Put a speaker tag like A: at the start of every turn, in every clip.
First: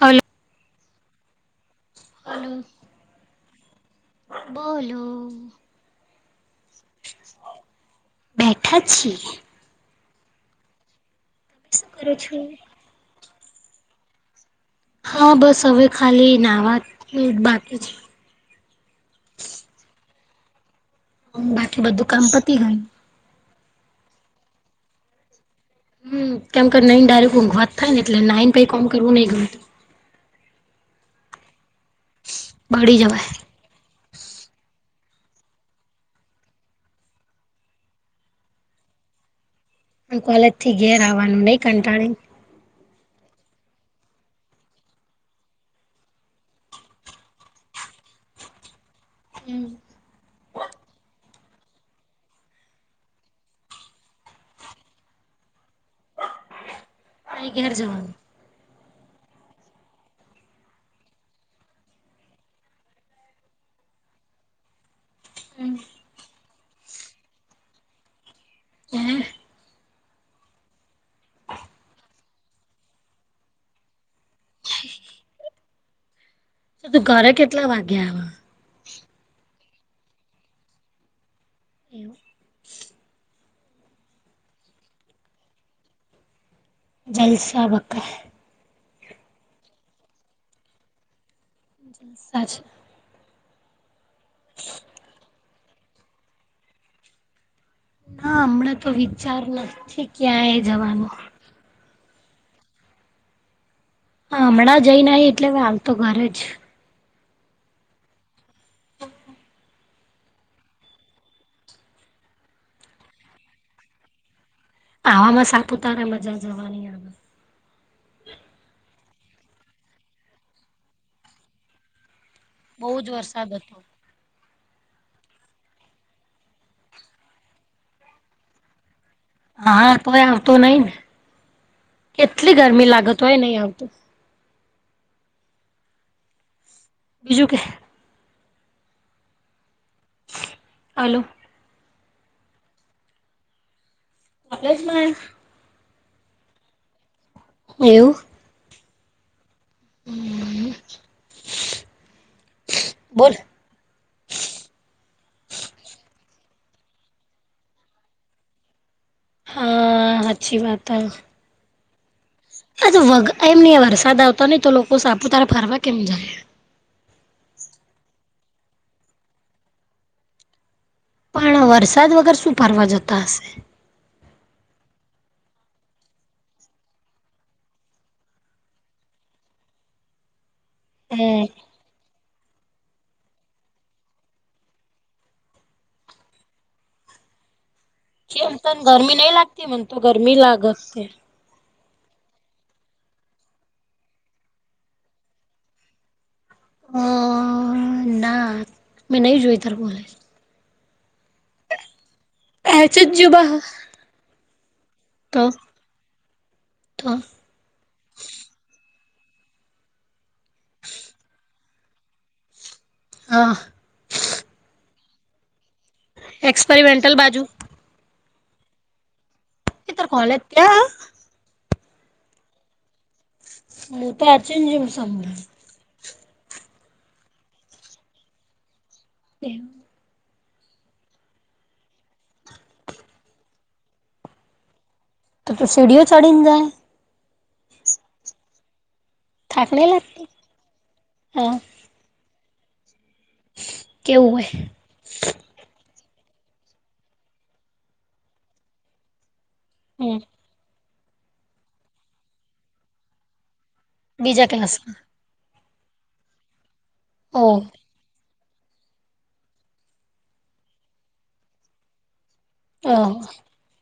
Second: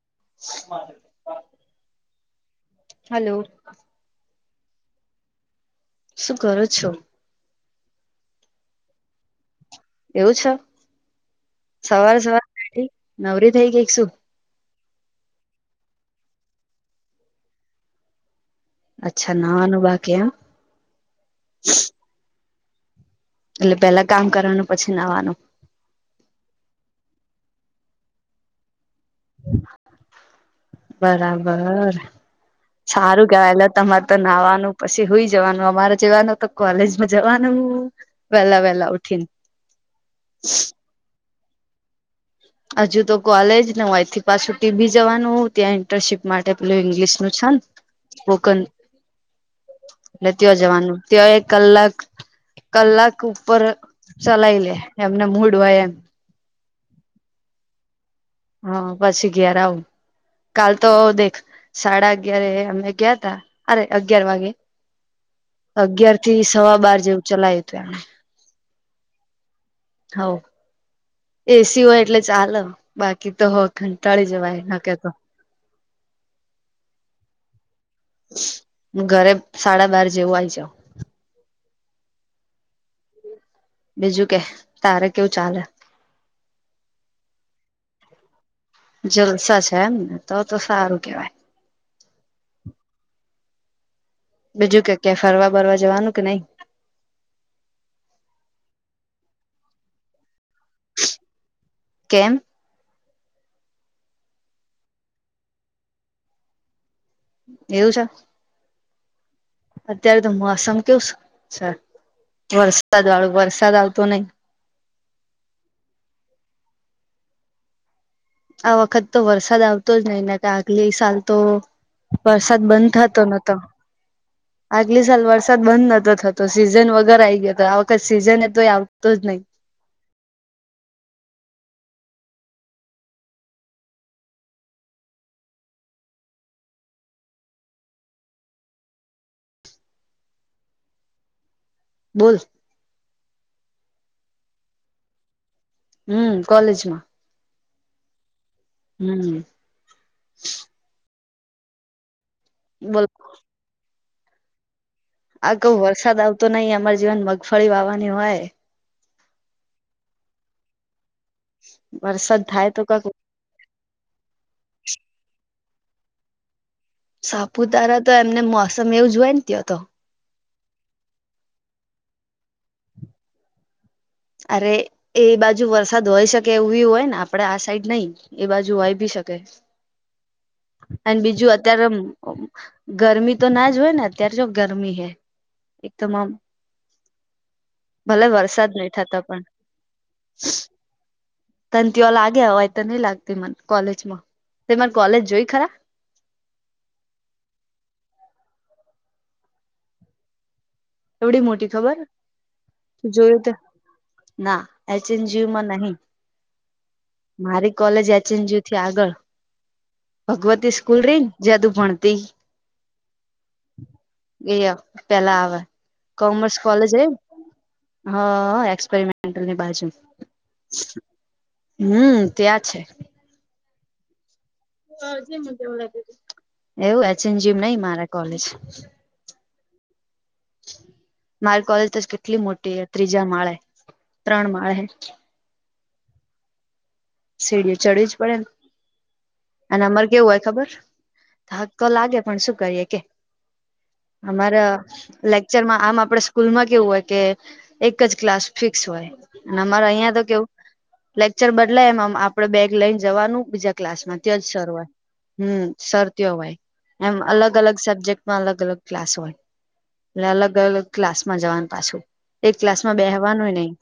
A: Hello.
B: મા [inaudible]
A: hello
B: hello
A: બોલો.
B: શું કરો છો.
A: બેઠા છીએ.
B: એવું છે
A: શું કરો
B: સવાર
A: છો?
B: સવારઠી નવરી થઈ ગઈ શું.
A: હા બસ હવે ખાલી નાવા બાકી છે.
B: અચ્છા નાવાનું બાકી એમ.
A: બાકી બધું કામ પતી ગયું.
B: એટલે પેલા કામ કરવાનું પછી નવાનું.
A: હમ કેમ નઈને ડાયરેક ઊંઘવાત થાય ને એટલે નાઈન ને પહિ કોમ કરવા ન નહી ગમતું.
B: બરાબર
A: બળી
B: સારું
A: જવાય
B: કેવાય તમારે નાવાનું પછી હોય જવાનું અમારે જવાનું તો કોલેજમાં જવાનું વેલા વહેલા ઉઠીન.
A: કોલેજ થી ઘેર આવવાનું નહી કંટાળી.
B: હજુ તો કોલેજ ને હોયથી પાછું ટી ભી જવાનું હો ત્યાં ઇન્ટર્નશીપ માટે પેલું ઈંગ્લિશ નું છે કોકન.
A: હમ્મ
B: એટલે ત્યા જવાનું ત્યા એક કલાક કલાક ઉપર ચલાય લે એમને મૂડ હોય એમ
A: ક કેર જવાનું
B: હા પછી ઘેર આવું કાલ તો દેખ સાડા અગિયાર અમે ગયા તા અરે અગિયાર વાગે અગિયાર થી સવા બાર જેવું ચલાયું હતું એમ
A: હમ્મ
B: હવ એસી હોય એટલે ચાલ બાકી તો હો ઘંટાળી જવાય ન કેતો
A: તું ઘરે કેટલા વાગ્યા આવ
B: હું ઘરે સાડા બાર જેવું આઈ જાવ
A: એવું
B: બીજું કે તારે કેવું ચાલે
A: જલસા બકા
B: જલસા છે એમને તો તો સારું કેવાય
A: છે
B: બીજું કેક કે ફરવા બરવા જવાનું કે નઈ
A: હા હમણાં તો વિચાર નથી ક્યાંય જવાનો
B: કેમ?
A: હમણાં જઈ ન આઈ એટલે હાલતો ઘરે જ
B: એવું છે અત્યારે તો મોસમ કેવું સે, વરસાદવાળું વરસાદ આવતો નઈ
A: આવામાં સાપુતારા મજા જવાની આવે.
B: આ વખત તો વરસાદ આવતો જ નહી, ને તે આગલી સાલ તો વરસાદ બંધ
A: બહુ જ
B: થતો
A: વરસાદ
B: નતો.
A: હતો
B: આગલી સાલ વરસાદ બંધ નતો થતો સીઝન વગર આવી ગયો હતો, આ વખત સીઝન એ તો એ આવતો જ નઈ.
A: હા તોય આવતો નઈ ને, કેટલી ગરમી લાગે તોય નઈ આવતું. બીજું કે અલો
B: બોલ
A: કોલેજમાં હે?
B: હમ્મ, કોલેજમાં.
A: એવુ.
B: હમ્મ
A: [unintelligible]
B: બોલ આ કઉ વરસાદ આવતો નઈ, અમાર જેવા ને મગફળી વાવાની હોય.
A: હા હાચી વાત હ.
B: વરસાદ થાય તો
A: આતો
B: કક
A: વગ, એમ ની વરસાદ આવતો નહિ, તો લોકો સાપુતારા ફરવા કેમ જાય.
B: સાપુતારા તો એમને મોસમ એવુંજ હોય ને ત્યાં તો.
A: પણ વરસાદ વગર શું ફરવા જતા હશે?
B: અરે! એ બાજુ વરસાદ હોય શકે એવું બી હોયને, આપડે આ સાઈડ નઈ. એ બાજુ હોય બી શકે, અને
A: હમ
B: બીજું અત્યારે ગરમી તો ના જ હોય ને, અત્યારે જો ગરમી હૈ એકદમ આમ ભલે વરસાદ નઈ.
A: નહી લાગતી, મને તો ગરમી લાગત સે.
B: તનં તઓ લાગે, હોવાય તો નહી લાગતી મન કોલેજમાં, તે મને કોલેજ જોય ખરા?
A: અ, ના, મેં નહી જોઈ તાર કોલેજ.
B: એવડી મોટી ખબર?
A: એચ જ
B: જોયું તો,
A: જુબા
B: ના એચ એન
A: તો
B: જી માં નહી.
A: તો
B: મારી કોલેજ એચ એન જી થી આગળ. ભગવતી સ્કૂલ રહી, ને જા તું ભણતી.
A: હા.
B: અય પેલા આવે, કોમર્સ કોલેજ એ
A: એક્સપેરિમેન્ટલ બાજુ
B: હા, એક્સપેરિમેન્ટલની બાજુ
A: એ તાર
B: માં
A: કોલેજ ત્યાં
B: હમ્મ, ત્યાં છે.
A: હું તો અચન જીમ [unintelligible]
B: [unintelligible] એવું એચ એન જીમ નહિ મારા કોલેજ.
A: [inaudible]
B: [inaudible] મારી કોલેજ તો કેટલી મોટી હે, ત્રીજા માળે, ત્રણ માળે.
A: તું સીડીઓ ચડીને જાય.
B: સીડીઓ ચડવી જ પડેને
A: થાક
B: અને
A: નહી
B: અમાર
A: લાગતી
B: કેવું હોય ખબર હા. ક લાગે પણ શું કરીએ કે
A: કેવું હોય
B: અમારે લેક ચારમાં આમ આપડે સ્કૂલ માં કેવું હોય કે એક જ ક્લાસ ફિક્સ હોય. અને અમારે અહિયાં
A: હમ
B: તો કેવું લેક્ચર બદલાય એમ આપડે બેગ લઈને જવાનું બીજા ક્લાસમાં ત્યાં
A: બીજા
B: જ સર હોય
A: ક્લાસમાં
B: સર ત્યાં હોય એમ
A: ઓહ
B: અલગ સબ્જેક્ટ માં અલગ અલગ ક્લાસ હોય એટલે અલગ અલગ ક્લાસમાં જવાનું પાછું. એક ક્લાસ માં
A: ઓહ
B: બેહવાનુંય નહીં.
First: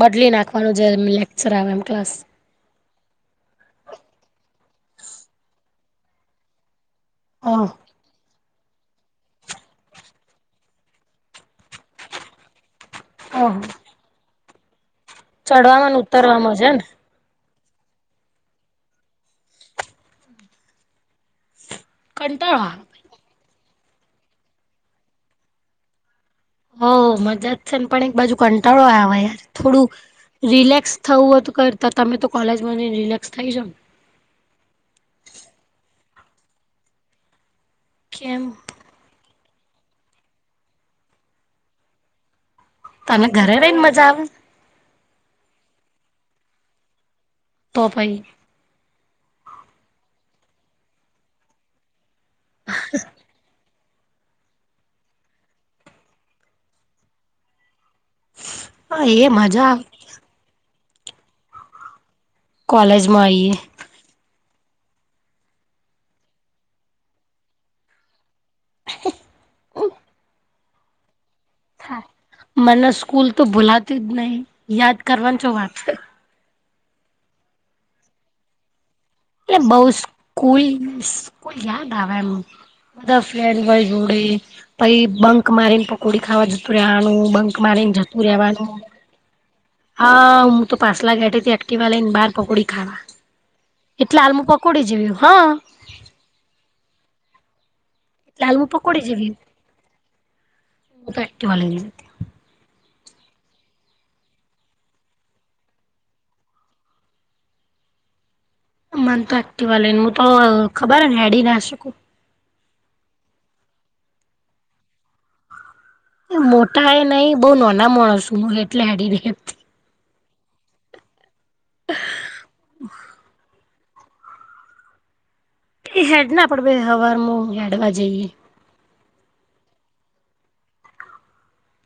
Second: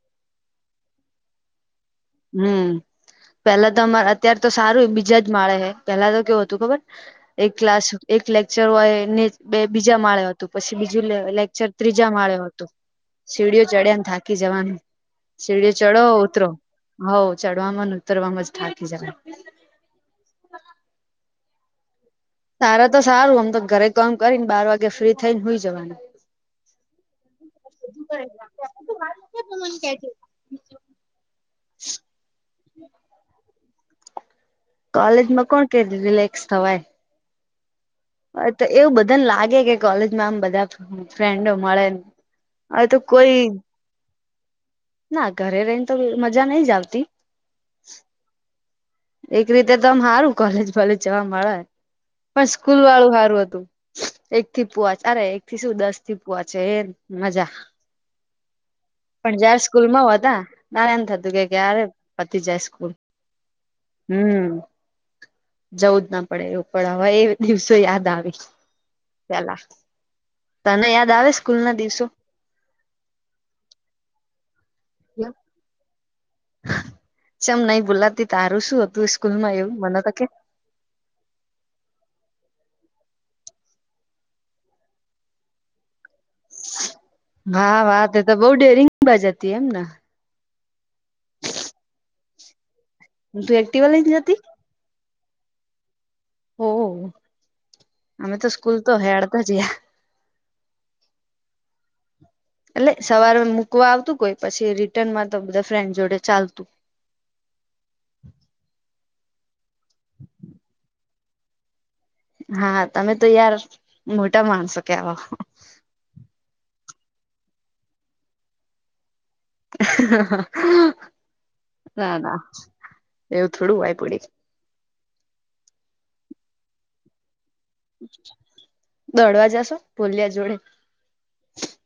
A: બદલી નાખવાનું જે એમ લેક્ચર આવે એમ ક્લાસ.
B: હમ્મ. પેલા તો અમાર અતાર તો સારું બીજા જ માળે હે પેલા તો કેવું હતું ખબર
A: હ
B: એક ક્લાસ એક લેક્ચર હોય ને બે બીજા માળ્યા હતું પછી બીજું લેક્ચર ત્રીજા માળે હતું. સીડીઓ ચડ્યાને થાકી જવાનું સીડીઓ
A: ચડવામાં
B: ચડો ઊતરો.
A: ઉતરવામાં છે ને
B: હઉ ચડવામાં ઉતરવામાં જ થાકી જાય.
A: કંટાળો આવે.
B: તારા તો સારું આમ તો ઘરે કામ કરીને બાર વાગે ફ્રી થઈ ને હોઈ જવાનું.
A: હઓ મજા જ છે ને પણ એક બાજુ કંટાળો આવે યાર થોડું રિલેક્સ થવું હોય તો કરતા તમે તો કોલેજમાં જઈ ને રિલેક્સ થઈ જાવને
B: કોલેજ માં કોણ કે રિલેક્સ થવાય.
A: કેમ
B: તો એવું બધાને લાગે કે કોલેજમાં આમ બધા ફ્રેન્ડો મળેન હ તો
A: તને
B: કોઈ
A: ઘરે રહીને મજા આવે
B: ના ઘરે રહીને તો મજા નઈ જ આવતી.
A: તો ભાઈ.
B: એક રીતે તોમ સારું કોલેજ ભલે જવા મળે પણ સ્કૂલ વાળું સારું હતું. એક થી પૂવાચ અરે એક થી શું દસ થી પૂવાચ એમ મજા.
A: હા એ
B: પણ જયાર
A: મજા આવે
B: સ્કૂલ હાતા ના એમ થતું કે ક્યારે પતી જાય સ્કૂલ
A: માઈએ.
B: હમ્મ જવું જ ના પડે એવું પણ હવે એ દિવસો યાદ આવે. પેલા તને યાદ આવે સ્કૂલ ના
A: હા
B: દિવસો.
A: મને સ્કૂલ તો ભૂલાતી જ નહી યાદ કરવાની ચો વાત હે
B: ચમ નહી ભૂલાતી તારું શું હતું સ્કૂલ માં
A: એટલે
B: એવું
A: બઉ
B: મને તો કે
A: સ્કૂલ યાદ આવે એમ બધા ફ્રેન્ડ હોઈ જોડે પહિ બંક મારીને પકોડી ખાવા જતું રેવાનું બંક
B: હા,
A: મારીને
B: વાત
A: જતું
B: તો બઉ
A: રેવાનું
B: ડેરિંગ બાજ હતી એમને
A: હા, હું તો પાસલા ઘેટે થી એકટીવા લઈને બાર પકોડી ખાવા
B: તું એક્ટિવા
A: એટલે
B: લઈને જતી
A: હાલ મુકો. કુડી જેવી હ
B: હા અમે તો
A: હાલમાં
B: સ્કૂલ તો
A: પકોડી જેવી
B: હેડતા જયા
A: હું તો એકટીવા લઈને
B: એટલે સવારે મૂકવા આવતું કોઈ પછી રિટર્ન માં તો બધા ફ્રેન્ડ જોડે ચાલતું.
A: મન તો એક્ટિવા લઈ ને હું તો ખબર હે ને હેડી ના શકું.
B: હા, તમે તો યાર મોટા માણસો કેવાઓ
A: મોટા એ નહિ બો નોના મોણસું એટલે હેડી રેહે
B: ના ના એવું થોડું વાય પડી
A: એ હેડ ને આપડે બે હવારમા
B: દોડવા જશો? ભોલ્યા જોડે.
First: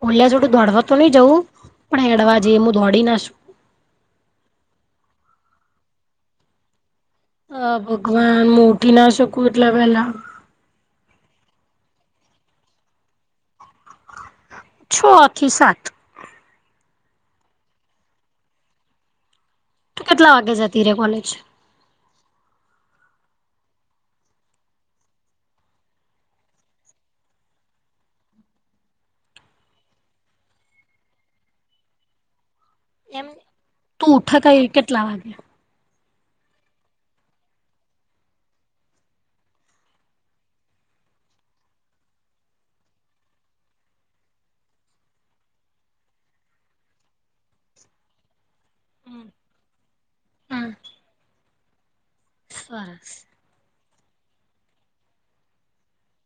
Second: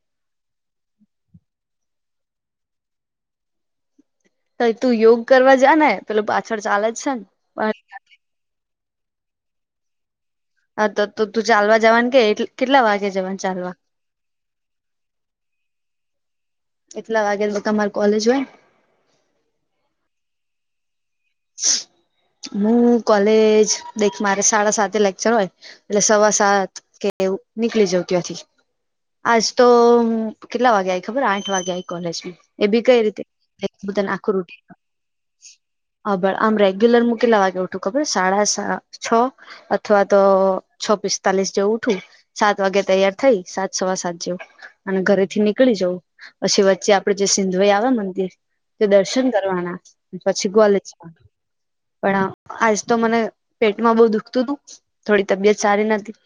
A: ઓલ્યા જોડે દોડવા તો નહી જવું પણ હેડવા જઈએ હું દોડી ના શકુ.
B: તો તું યોગ કરવા જા ને પેલું પાછળ ચાલે જ છે ને.
A: હ, ભગવાન મુ ઉઠી ના શકું એટલાં વેલા.
B: હા તો તો તું ચાલવા જવાને કે કેટલા વાગે જવાની ચાલવા?
A: છ થી સાત.
B: એટલા વાગે તો તમારી કોલેજ હોય ને.
A: તું કેટલા વાગે જતી રેયે કોલેજ.
B: હું કોલેજ દેખ મારે સાડા સાતે લેક્ચર હોય. એટલે સવા સાત કે હું નીકળી જવું ત્યાંથી. આજ તો કેટલાં વાગેઆયી ખબર હું આઠ વાગે આયી કોલેજ. એ બી કઈ
A: એમ
B: રીતે, તને
A: તું
B: આખું
A: ઉઠે
B: રૂટી..
A: કઈ કેટલા વાગ્યા
B: હ, પણ આમ રેગ્યુલર હું કેટલા વાગે ઉઠું ખબર સાડા સાત કે છ.. અથવા તો છ પિસ્તાલીસ જેવું ઉઠું. સાત વાગે તૈયાર થઈ સાત સવા સાત જેવુ. અને ઘરેથી નીકળી જવું, પછી વચ્ચે આપડે જે સિંધવઈ આવે મંદિર.. તે દર્શન કરવાના પછી
A: હા
B: કોલેજમાં, પણ આજ તો મને..
A: સરસ
B: પેટમાં બોવ દુઃખતું તું થોડી તબિયત સારી નથી.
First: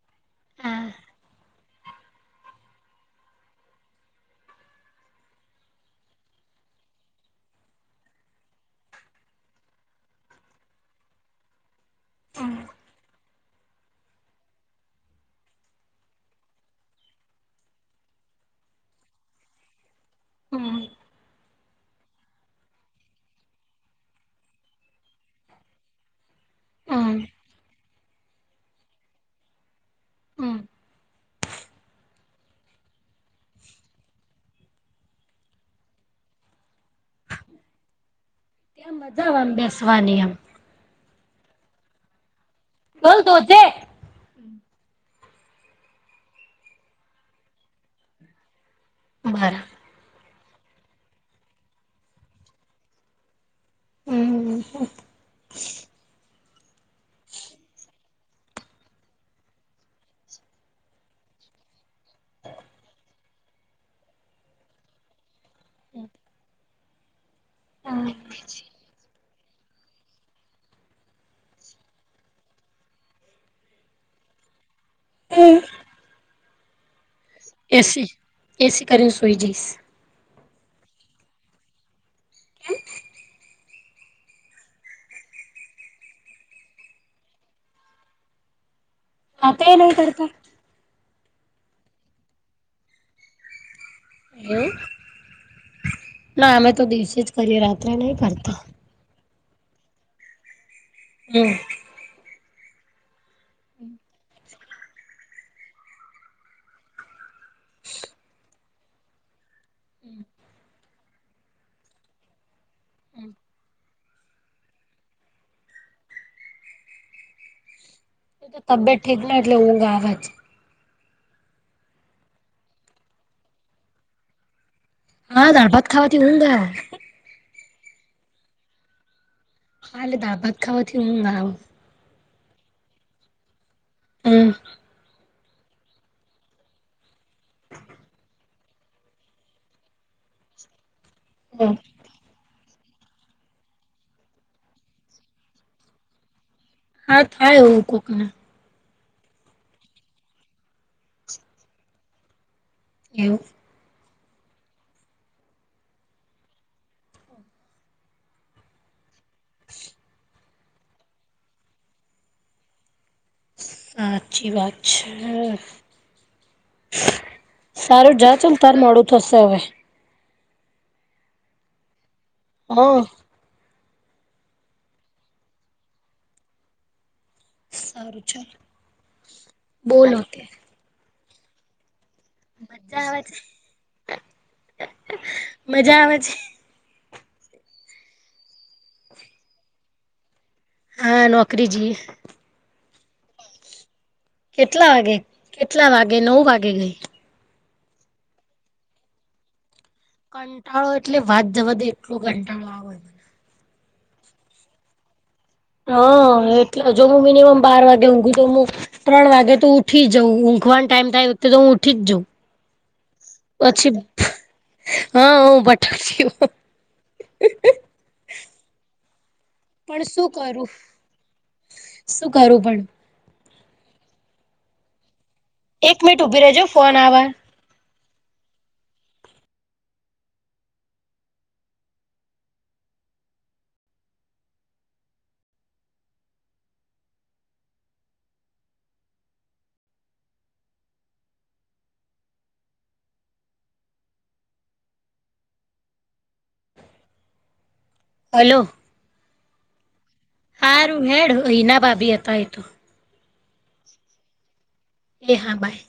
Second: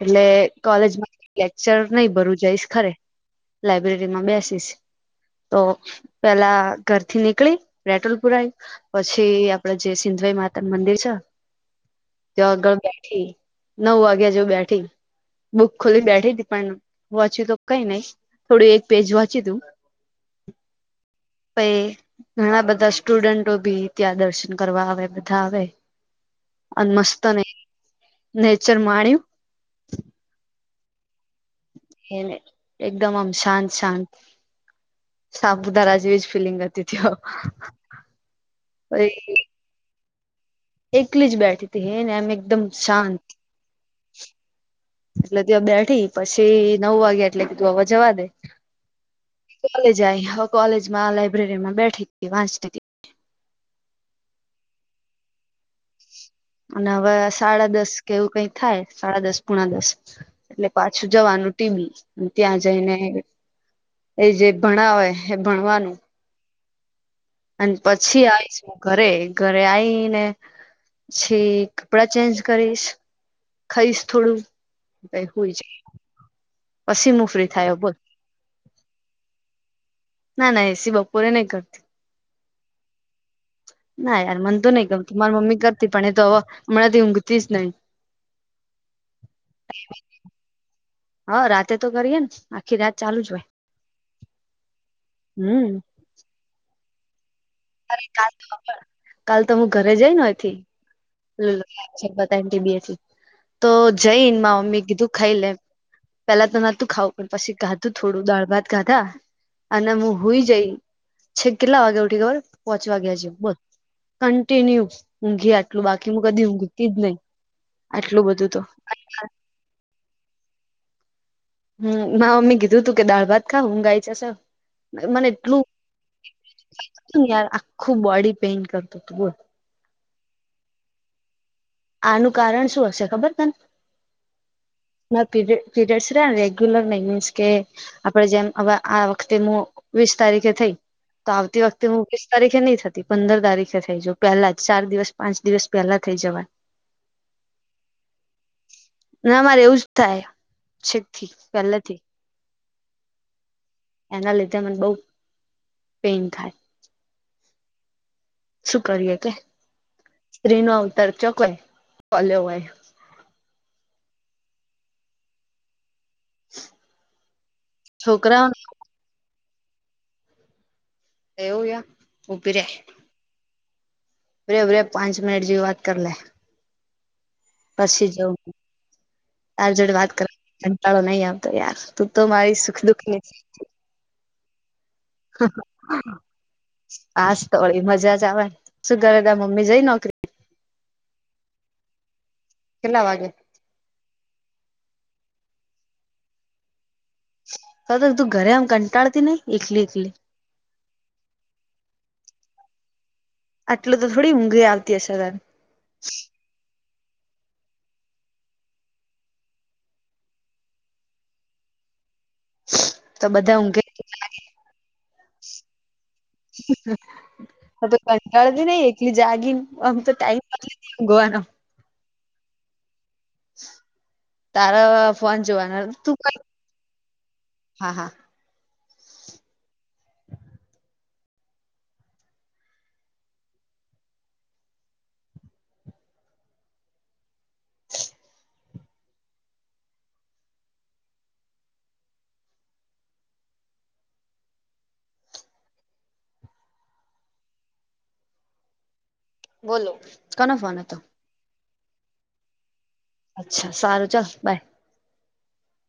B: એટલે
A: હા
B: કોલેજમાં લેક્ચર નહી ભરું જઈશ ખરે. લાયબ્રેરી માં બેસીશ. તો પેલા ઘરથી નીકળી, પેટ્રોલ પુરાયુ.. પછી આપડે જે સિંધયમાતા નું મંદિર છે. ત્યાં આગળ બેઠી. નવ વાગ્યા જેવી બેઠી, બુક ખોલી બેઠી તી પણ વાચ્યું તો કંઈ નઈ. થોડું એક પેજ વાંચ્યુ તું.
A: હમ. !
B: પહીં ઘણાં બધાં સ્ટુડન્ટો ભી. ત્યાં દર્શન કરવા આવે બધાં આવે અને
A: હમ
B: મસ્ત ને. નેચર માણ્યું.
A: હમ. !
B: ને એકદમ આમ શાંત શાંત સાપુતારા જેવી જ ફીલિંગ હતી. [unintelligible]
A: મજા આવે આમ બેસવાની એમ.
B: એકલી જ બેઠતી હે ને એમ એકદમ
A: બોલ
B: શાંત.
A: ધોધે
B: એટલે ત્યાં બેઠી પછી નવ વાગ્યા એટલે કે કીધું હવે જવા દે.
A: [unintelligible]
B: કોલેજ આવી હવે કોલેજ માં લાયબ્રેરી માં બેઠી તી. વાંચતી તી.
A: હં હં હં
B: અને હવે સાડા દસ કેવું કંઈ થાય સાડા દસ પુણા દસ એટલે પાછું જવાનું ટી બી ત્યાં જઈને એ જે ભણાવે એ ભણવાનું.
A: [unintelligible]
B: અને પછી આવીશ ઘરે ઘરે આઈને પછી કપડાં ચેન્જ કરીશ ખઈશ થોડું. પહિ હુઈ જ ઈપછી મુ
A: એસી એસી કરીને સુઈ જઈશ.
B: ના ના એસી બપોરે નહી કરતી.
A: કેમ.
B: ના યાર મનતું નહી ગમતું માર મમ્મી કરતી પણ એ તો હવ હમણાથી ઊંઘતી જ નહી. [inaudible]
A: વાતો એ નહી કરતા.
B: હા રાતે તો કરીએે ને આખી રાત ચાલુ જ હોય.
A: એવું
B: હમ
A: ના અમે તો દિવસે જ કરી રા
B: અરે કાલ તો કાલ તો હું ઘરે જઈ ને આઈ થી.
A: હમ
B: ટીબી તો જઈન મા મમ્મી કીધું ખાઈ લે પેલા તો નતું ખાવ પણ પછી કાધું થોડું દાળ ભાત ખાધા અને હું હુઈ જય છેક હું કેટલા વાગે ઉઠી ખબર છે. પોહોચવા ગયા છે બસ કન્ટિન્યુ ઊંઘી આટલું બાકી હું કદી હું ઊંઘતી જ નહી. આટલું બધું તો
A: તબયત ઠીક ના હોય એટલે ઊંઘ આવે જ.
B: હમ્મ મા મમ્મી કીધું તું કે દાળ ભાત ખાવ હું ઊંઘ આય જશે. મને
A: હા
B: એટલું
A: દાળ ભાત ખાવાથી ઊંઘ આવે
B: [unintelligible] આખું બોડી પેઇન કરતું હતું બોલ.
A: હાલે દાળ ભાત ખાવાથી ઊંઘ ના આવ.
B: આનું કારણ શું હશે ખબર તને
A: હમ્મ.
B: પીરીયડ રેગ્યુલર નઈ મીન્સ કે આપે જેમ હવે આ વખતે હું વીસ તારીખે થઈ તો આવતી વખતે હું વીસ તારીખે નઈ થતી પંદર તારીખે થઈ જો પહેલા જ ચાર દિવસ પાંચ દિવસ પહેલા થઈ જવાય
A: હા થાય એવું કોક ને.
B: ના મારે એવું જ થાય છેક થી પહેલેથી
A: એવું.
B: એના લીધે મને બઉ પેન થાય. શું કરીએ કે
A: [inaudible]
B: સ્ત્રી નો અવતર ચોકવાય કોલ્યો હોય.
A: સાચી વાત છે. સારું જા ચલ
B: છોકરાઓને
A: તાર મોડું થશે હવે.
B: એવું હે ઉભી રે.
A: હા
B: ઉભી રે ઊભી રે પાંચ મિનીટ જેવી વાત કર લે. પછી
A: સારું
B: જઉં
A: ચાલ
B: તાર જોડે વાત
A: બોલો
B: કર કંટાળો નહી આવતો યાર તું તો મારી સુખ દુખ
A: મજા આવે
B: ની
A: છે મજા આવે છે
B: હાસ તો વળી મજા જ આવે શું કરે તાર મમ્મી જઈ નોકરી
A: હા નોકરી જી
B: કેટલા વાગે.
A: કેટલા વાગે કેટલા વાગે નવ વાગે ગઈ.
B: તો તું ઘરે આમ કંટાળતી નહીં એકલી એકલી
A: કંટાળો એટલે વાત જવા દે એટલો કંટાળો આવે
B: આટલુ તો થોડી ઊંઘ એય આવતી હશે તન
A: હ એટલે જો હું મિનિમમ બાર વાગે ઊંઘું તો મુ ત્રણ વાગે તો ઉઠી જઉં ઊંઘવાનો ટાઈમ થાય એ વખતે તો હું ઉઠી જ જાઉં
B: [inaudible] ઊંઘે
A: પછી હ હું પટાકયો
B: હવે કંટાળતી નઈ એકલી જાગિન આબ
A: પણ
B: તો
A: શું
B: ટાઈમ
A: કરું
B: નથી [unintelligible] ઊંઘવાનો.
A: શું કરુ પણ
B: તાર ફોન જોવાના
A: એક મિનીટ ઉભી રે જે હો ફોન આવ
B: હા હા [inaudible]
A: હેલો
B: બોલો કન
A: હારું હેળ હીના ભાભી હતા ઈ તો.
B: અચ્છા સારું ચલ બાય.
A: એ હા બાય.